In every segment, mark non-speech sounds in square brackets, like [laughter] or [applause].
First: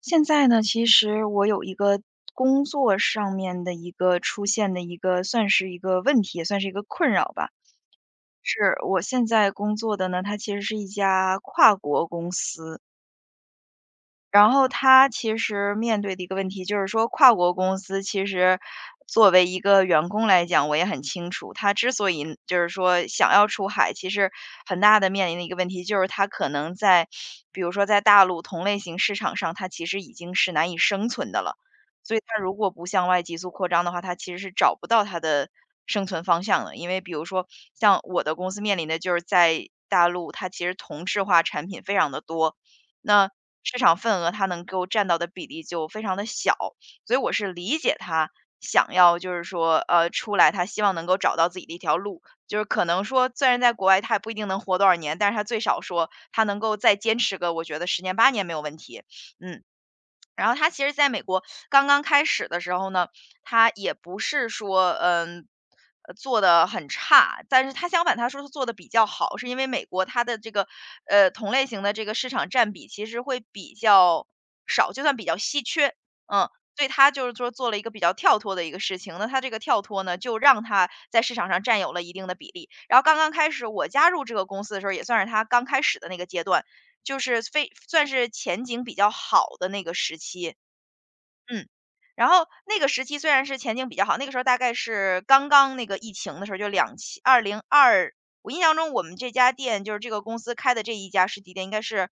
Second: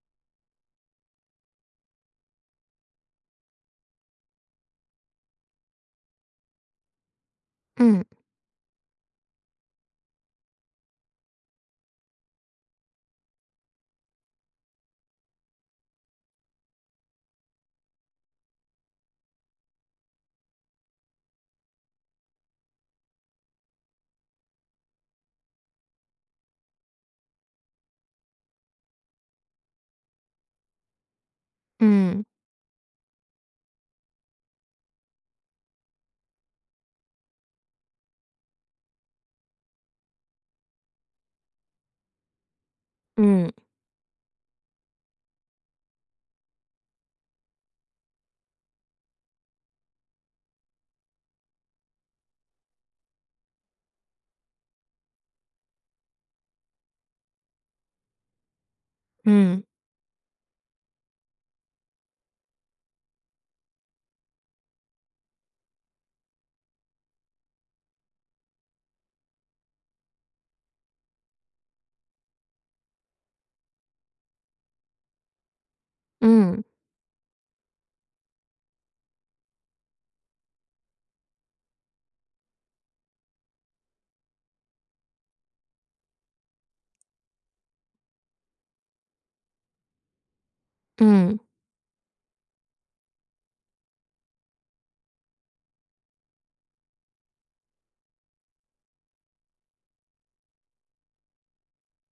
现在呢，其实我有一个工作上面的一个出现的一个算是一个问题，也算是一个困扰吧。嗯是我现在工作的呢，它其实是一家跨国公司，然后他其实面对的一个问题就是说，跨国公司其实作为一个员工来讲，我也很清楚，他之所以就是说想要出海，其实很大的面临的一个问题就是他可能在，比如说在大陆同类型市场上，他其实已经是难以生存的了。所以嗯他如果不向外急速扩张的话，他其实是找不到他的生存方向的。因为比如说像我的公司面临的就是在大陆，它其实同质化产品非常的多，那嗯市场份额它能够占到的比例就非常的小，所以我是理解他想要就是说，出来，他希望能够找到自己的一条路，就是可能说，虽然在国外他也不一定能活多少年，但是他最少说他能够再坚持个，我觉得十年八年没有问题，嗯。嗯然后他其实在美国刚刚开始的时候呢，他也不是说，做的很差，但是他相反他说是做的比较好，是因为美国它的这个，同类型的这个市场占比其实会比较少，就算比较稀缺，嗯。嗯所以它就是说做了一个比较跳脱的一个事情，那他这个跳脱呢，就让他在市场上占有了一定的比例。然后刚刚开始我加入这个公司的时候，也算是他刚开始的那个阶段。就是非算是前景比较好的那个时期，嗯嗯。然后那个时期虽然是前景比较好，那个时候大概是刚刚那个疫情的时候，就两千二零二，我印象中我们这家店，就是这个公司开的这一家实体店应该是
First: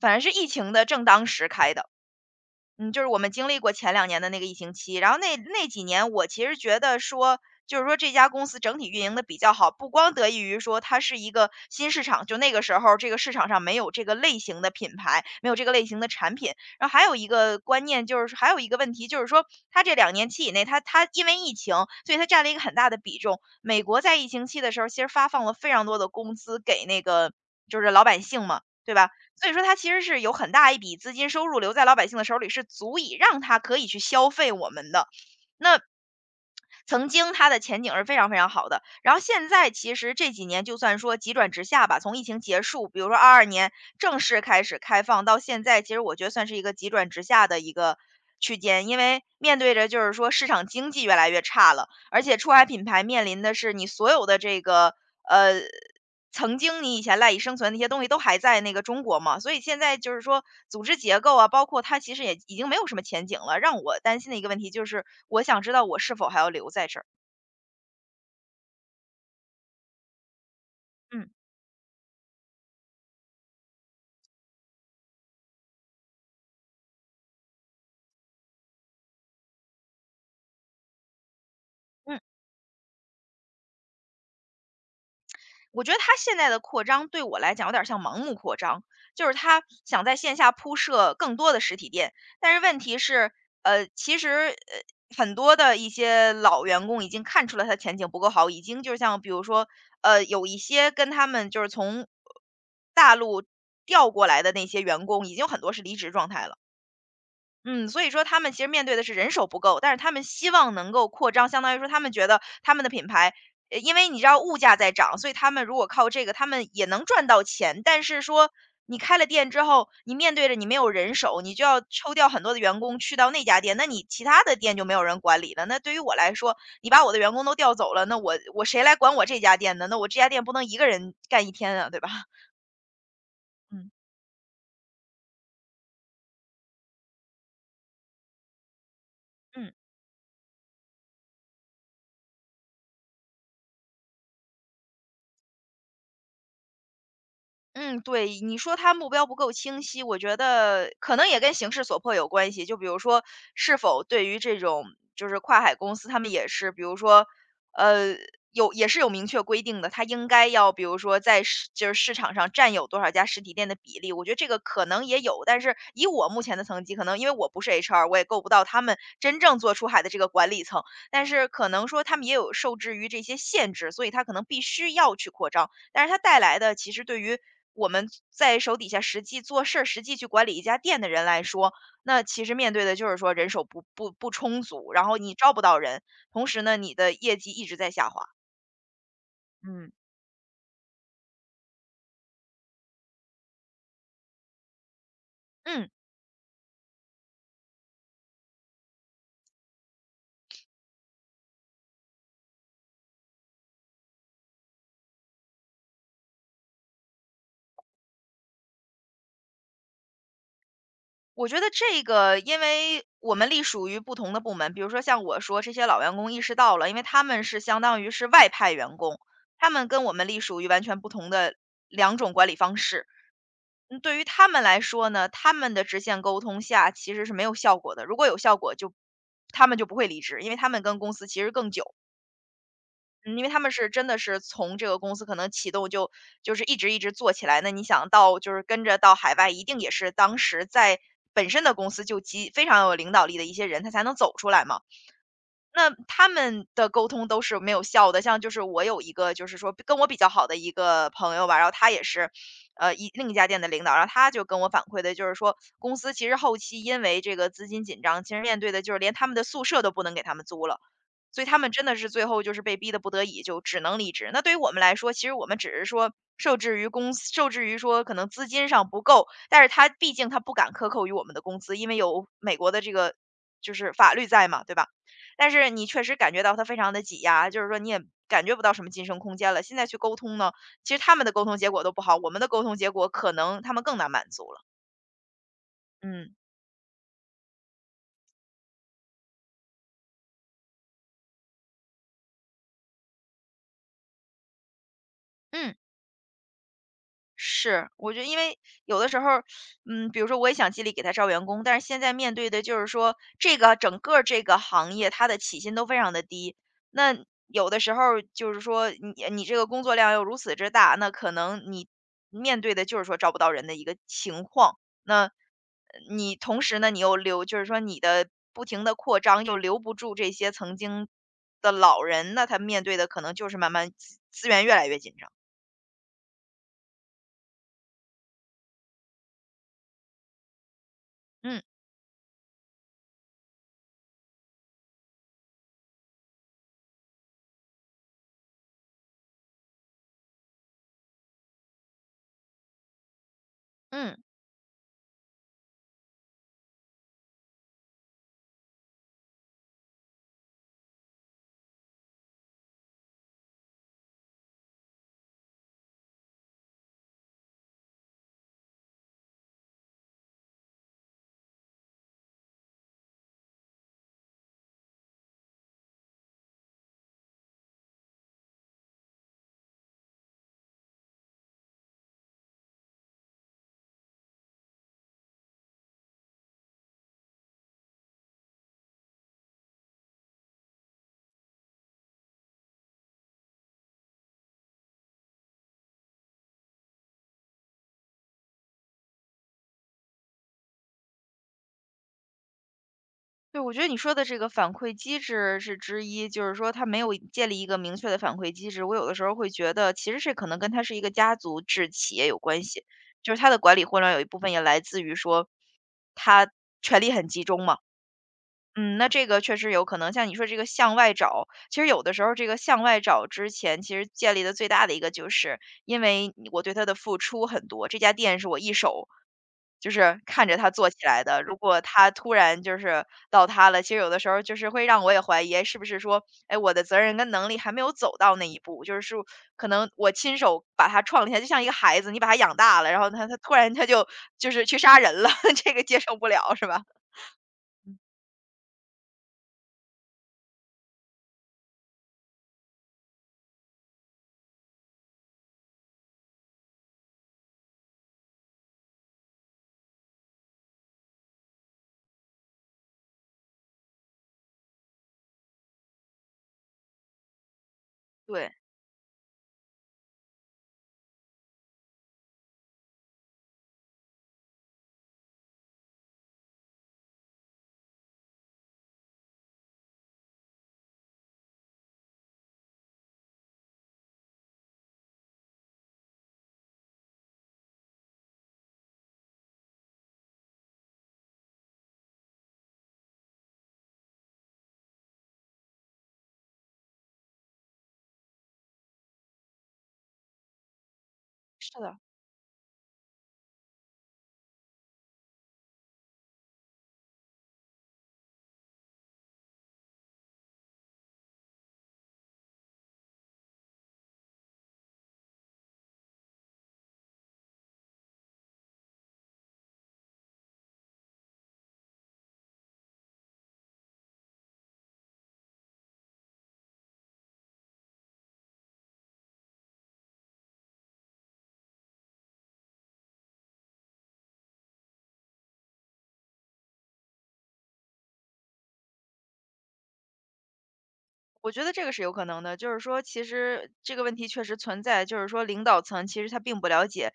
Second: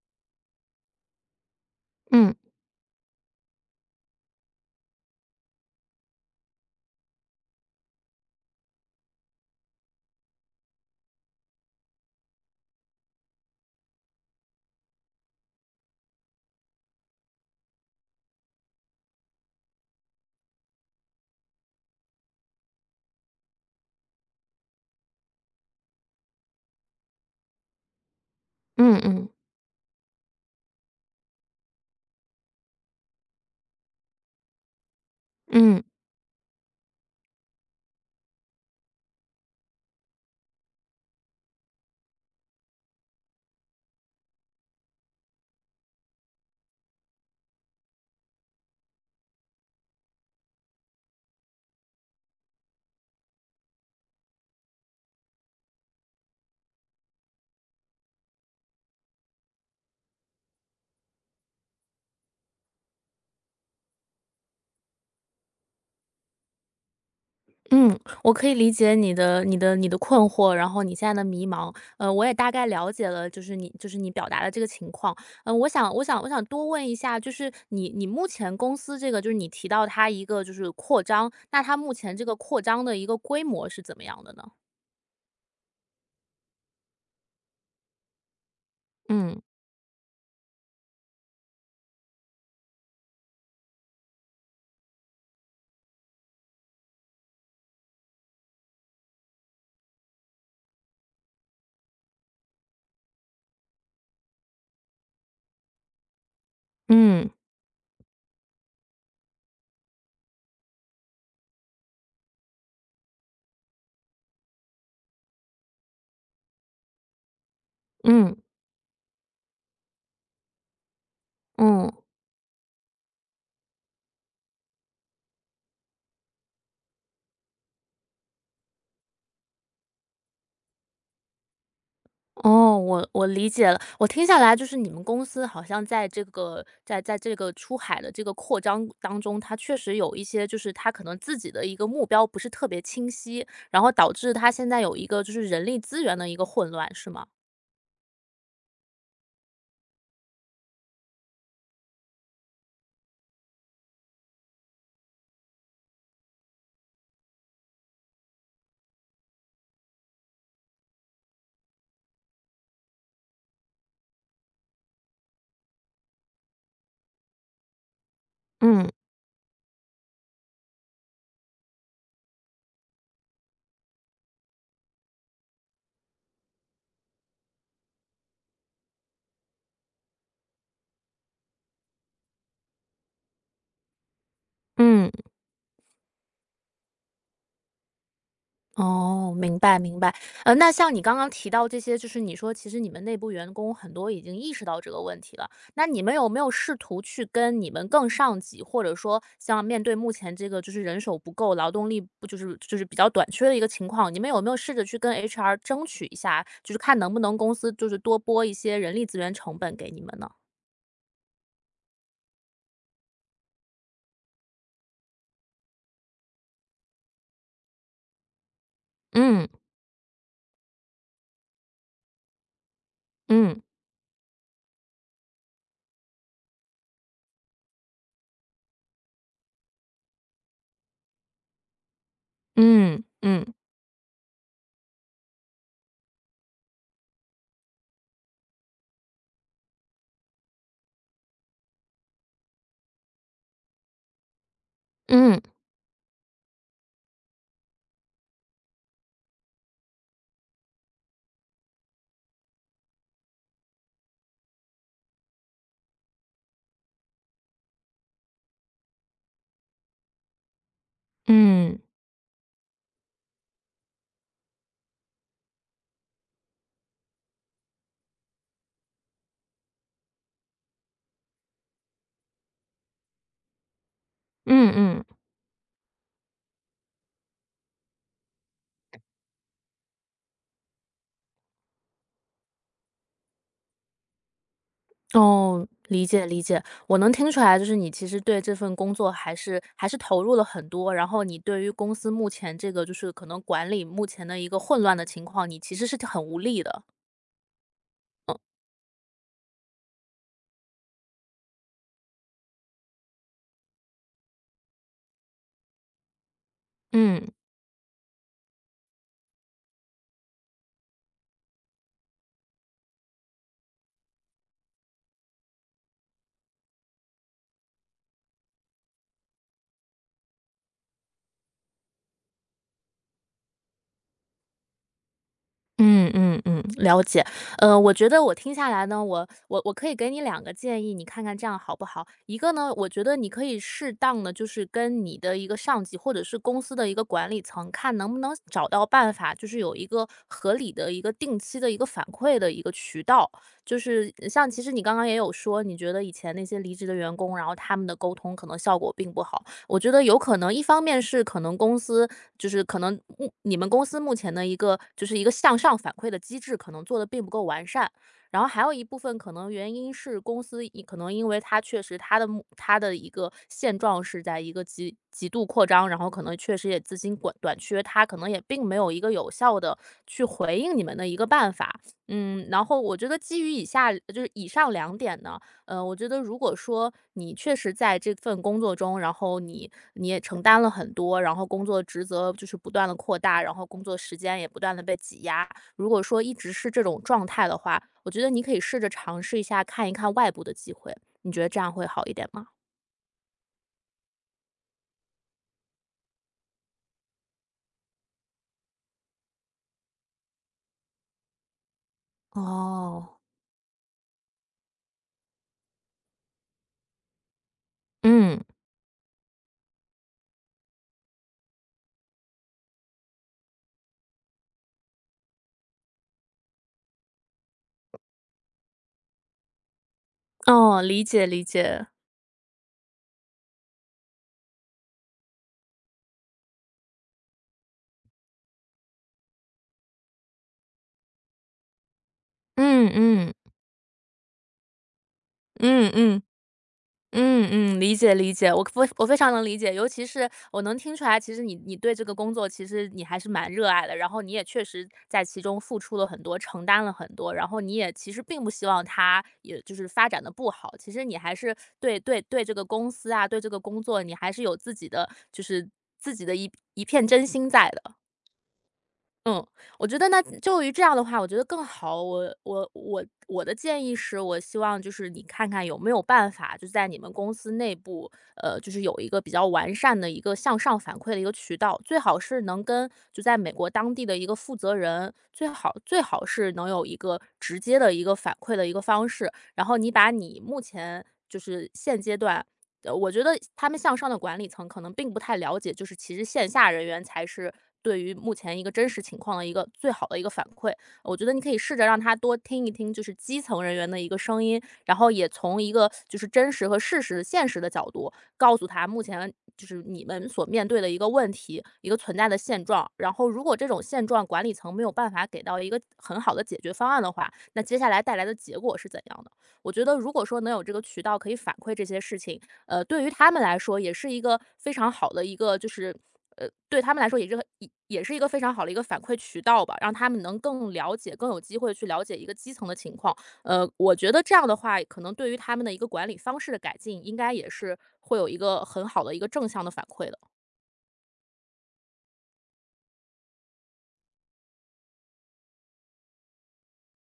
反正是疫情的正当时开的。嗯嗯，就是我们经历过前两年的那个疫情期，然后那几年我其实觉得说，就是说这家公司整体运营的比较好，不光得益于说它是一个新市场，就那个时候这个市场上没有这个类型的品牌，没有这个类型的产品。然后还有一个观念就是还有一个问题就是说，它这两年期以内，它因为疫情，所以它占了一个很大的比重。美国在疫情期的时候，其实发放了非常多的工资给那个就是老百姓嘛，对嗯吧？嗯所以说它其实是有很大一笔资金收入留在老百姓的手里，是足以让他可以去消费我们的。那嗯曾经它的前景是非常非常好的，然后现在其实这几年就算说急转直下吧，从疫情结束，比如说二二年正式开始开放到现在，其实我觉得算是一个急转直下的一个区间。因为面对着就是说市场经济越来越差了，而且出海品牌面临的是你所有的这个呃曾经你以前赖以生存的那些东西都还在那个中国嘛，所以现在就是说组织结构啊，包括它其实也已经没有什么前景了。让我担心的一个问题就是，我想知道我是否还要留在这儿？嗯，我可以理解你的困惑，然后你现在的嗯迷茫，我也大概了解了，就是你表达的这个情况。嗯。我想多问一下，就是你目前公司这个，就是你提到它一个就是扩张，那它目前嗯。这个扩张的一个规模是怎么样的呢？我觉得他现在的扩张对我来讲有点儿像盲目扩张，就是嗯他想在线下铺设更多的实体店，但是问题是，其实很多的一些老员工已经看出了他前景不够好，已经就像比如说，有一些跟他们就是从大陆调过来的那些员工，已经有很多是离职状态了。嗯嗯，所以说他们其实面对的是人手不够，但是他们希望能够扩张，相当于说他们觉得他们的品牌，因为你知道物价在涨，所以他们如果靠这个，他们也能赚到钱。但是嗯说你开了店之后，你面对着你没有人手，你就要嗯。抽调很多的员工去到那家店，那你其他的店就没有人管理了。那对于我来说，你把我的员工都调走了，那我谁来管我这家店呢？那我这家店不能一个人干一天啊，对吧？哦，我理解 [laughs] 了。嗯我听下来就是你们公司好像在这个出海的这个扩张当中，它嗯。确实有一些，就是它可能自己的一个目标不是特别清晰，然后导致它现在有一个就是人力资源的一个混乱，是吗？嗯，对，你说他目标不够清晰，我觉得可能也跟形势所迫有关系。就比如说，是否对于这种就是跨海公司，他们也是，比如说，呃，有也是有明确规定的，他应该要，比如说在市就是市场上占有多少家实体店的比例。我觉得这个可能也有，但是以我目前的层级，可能因为我不是 HR，我也够不到他嗯们真正做出海的这个管理层，但是可能说他们也有受制于这些限制，所以他可能必须要去扩张。但是它带来的其实对于我们在手底下实际做事儿、实际去管理一家店的人来说，那其实面对的就是说人手不充足，然嗯。后你招不到人，同时呢，你的业绩一直在下滑。哦，明白嗯明白。那像你刚刚提到这些，就是你说其实你们内部员工很多已经意识到这个问题了，那嗯，你们有没有试图去跟你们更上级，或者说像面对目前这个就是人手不够、劳动力不就是比较短缺的一个情况，你们有没有试着去跟 HR 争取一下，就是看能不能公司就是多拨一些人力资源成本给你们呢？我觉得这个，因为我们隶属于不同的部门，比如说像我说这些老员工意识到了，因为他们是相当于是外派员工，嗯他们跟我们隶属于完全不同的两种管理方式。嗯嗯，对于他们来说呢，他们的直线沟通下其实是没有效果的。如果有效果他们就不会离职，因为他们跟公司其实更久，嗯嗯因为嗯他们是真的是从这个公司可能启动就是一直做起来。那你想到就是跟着到海外，一定也是当时在本身的公司就极非常有领导力的一些人，他才能走出来嘛。嗯那他们的沟通都是没有效的，像就是我有一个就是说跟我比较好的一个朋友吧，然后他也是，另一家店的领导，然后他就跟我反馈的就是说，公司其实后期因为这个资金紧张，其实面对的就是连他们的宿舍都不能给他们租了。所以他们嗯嗯真的是最后就是被逼的不得已，就只能离职。那对于我们来说，其实我们只是说受制于公司，受制于说可能资金上不够，但是他毕竟他不敢克扣于我们的工资，因为有美国的这个就是法律在嘛，嗯对吧？嗯。但是你确实感觉到他非常的挤压，就是说你也感觉不到什么晋升空间了。现在去沟通呢，其实他们的沟通结果都不好，我们的沟通结果可能他们更难满足了，哦，理解嗯。理解，我能听出来，就是你其实对这份工作还是投入了很多，然后你对于公司目前这个就是可能管理目前的一个混乱的情况，你嗯。其实是很无力的。是，我觉得因为有的时候嗯，比如说我也想尽力给他招员工，但是现在面对的就是说这个整个这个行业它的起薪都非常的低，那嗯。有的时候就是说你这个工作量又如此之大，那可能你面对的就是说招不到人的一个情况，那你同时呢，你又留，就是说你的不停的扩张又留不住这些曾经的老人，那他面对的可能就是慢慢资源越来越紧张，嗯嗯嗯，了解。我觉得我听下来呢，我可以给你两个建议，你看看这样嗯好不好？一个呢，我觉得你可以适当的就是跟你的一个上级或者是公司的一个管理层，看能不能找到办法，就是有一个合理的一个定期的一个反馈的一个渠道。就是嗯。像其实你刚刚也有说，你觉得以前那些离职的员工，然后他们的沟通可能效果并不好。我觉得有可能一方面是可能公司就是可能你们公司目前的一个就是一个向上反馈的机制，可能做的并不够完善。然后还有一部分可能原因是公司可能因为它确实它的一个现状是在一个极度扩张，然后可能确实也资金短缺，它可能也并没有一个有效的去回应你们的一个办法。嗯，然后我觉得基于以下就是以上两点呢，我觉得如果说你确实在这份工作中，然后你也承担了很多，然后工作职责就是不断的扩大，然后工作时间也不断的被挤压。如果说一直是这种状态的话，我觉得你可以试着尝试一下看一看外部的机会，你觉得这样会好一点吗？对，我觉得你说的这个反馈机制是之一，就是说他没有建立一个明确的反馈机制。我有的时候会觉得，其实是可能跟他是一个家族制企业有关系，哦，就是他的管理混乱有一部分也来自于说他权力很集中嘛。嗯，嗯，那这个确实有可能，像你说这个向外找，其实有的时候这个向外找之前，其实建立的最大的一个就是，因为你我对他的付出很多，这家店是我一手，就是看着他哦，做起理来解的。理如果解。他突然就是倒塌了，其实有的时候就是会让我也怀疑，哎是不是说，哎，我的责任跟能力还没有走到那一步，就是说可能我亲手把他创立下，就像一个孩子，你把他养大嗯了，然后他嗯他突然就就是去杀人了，[laughs] 这个嗯接受嗯。不了，是吧？嗯嗯，理解理解，我非常能理解，尤其是我能听出来，其实你对这个工作，其实你还是蛮热爱的，然后你也确实在其中付出了很多，承担了很多，然后你也其实并不希望它也就是发展的不好，其实你还是对这个公司啊，对这个工作，你还是有自己的一片真心在的。对，嗯，我觉得那就于这样的话，我觉得更好。我的建议是，我希望就是你看看有没有办法，就在你们公司内部，就是有一个比较完善的一个向上反馈的一个渠道，最好是能跟就在美国当地的一个负责人，最好是能有一个直接的一个反馈的一个方式。然后你把你目前就是现阶段，我觉得他们向上的管理层可能并不太了解，就是其实线下人员才是对于目前一个真实情况的一个最好的一个反馈。我觉得你可以是试着的。让他多听一听，就是基层人员的一个声音，然后也从一个就是真实和事实、现实的角度，告诉他目前，就是你们所面对的一个问题、一个存在的现状。然后，如果这种现状管理层没有办法给到一个很好的解决方案的话，那接下来带来的结果是怎样的？我觉得，如果说能有这个渠道可以反馈这些事情，对于他们来说也是一个非常好的一个就是，对他们来说也是个，也是一个非常好的一个反馈渠道吧，让他们能更了解更有机会去了解一个基层的情况。我觉得这样的话，可能对于他们的一个管理方式的改进，应该也是会有一个很好的一个正向的反馈的。我觉得这个是有可能的，就是说其实这个问题确实存在，就是说领导层其实他并不了解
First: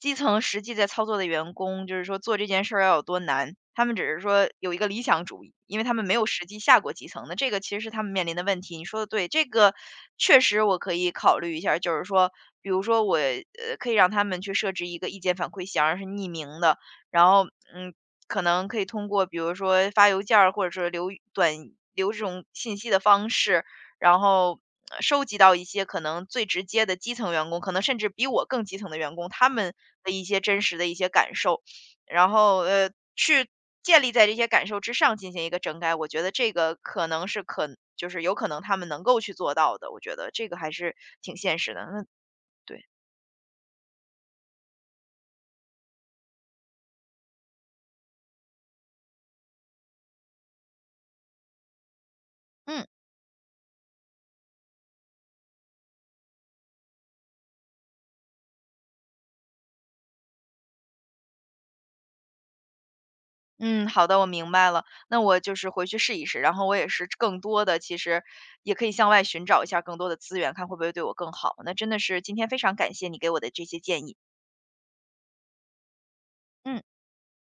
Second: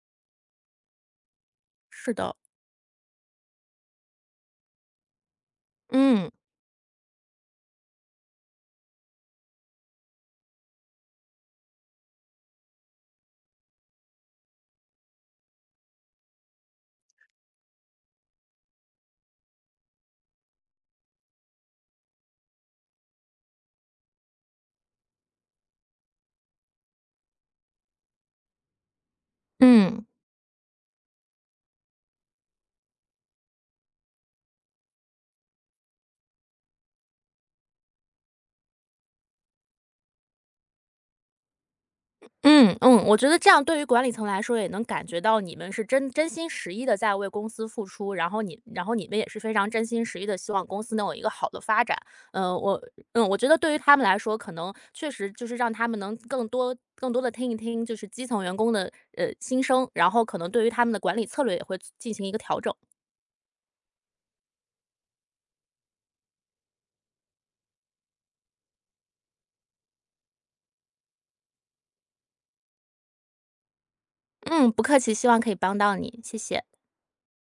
基层实际在操作的员工，就是是说的。做这件事儿要有多难，他们只是说有一个理想主义，因为他们没有嗯实际下过基层的，这个其实是他们面临的问题。你说的对，这个确实我可以考虑一下儿就是说，比如说我可以让他们去设置一个意见反馈箱，是匿名的，然后，嗯，可能可以通过比如说发邮件儿，或者是留语短留这种信息的方式，然后收集到一些可能最直接的基层员工，可能甚至比我更基层的员工，他们嗯。的一些真实的一些感受，然后去建立在这些感受之上进行一个整改，我觉得这个可能是可就是有可能他们能够去做到的，我觉得这个还是挺现实的。那嗯对，嗯，我觉得这样对于管理层来说也能感觉到你们是真真心实意的在为公司付出，然后你然后你们也是非常真心实意的希望公司能有一个好的发展。嗯，我嗯。嗯，我觉得对于他们来说，可能确实就是让他们能更多更多的听一听，就是基层员工的心声，然后可能对于他们的管理策略也会进行一个调整。嗯，好的，我明白了。那我就是回去试一试，然后我也是更多的，其实也可以向外寻找一下更多的资源，看会不会对我更好。那真的是今天非常感谢你给我的这些建议，嗯，不客气，希望可以帮到你，谢谢。嗯。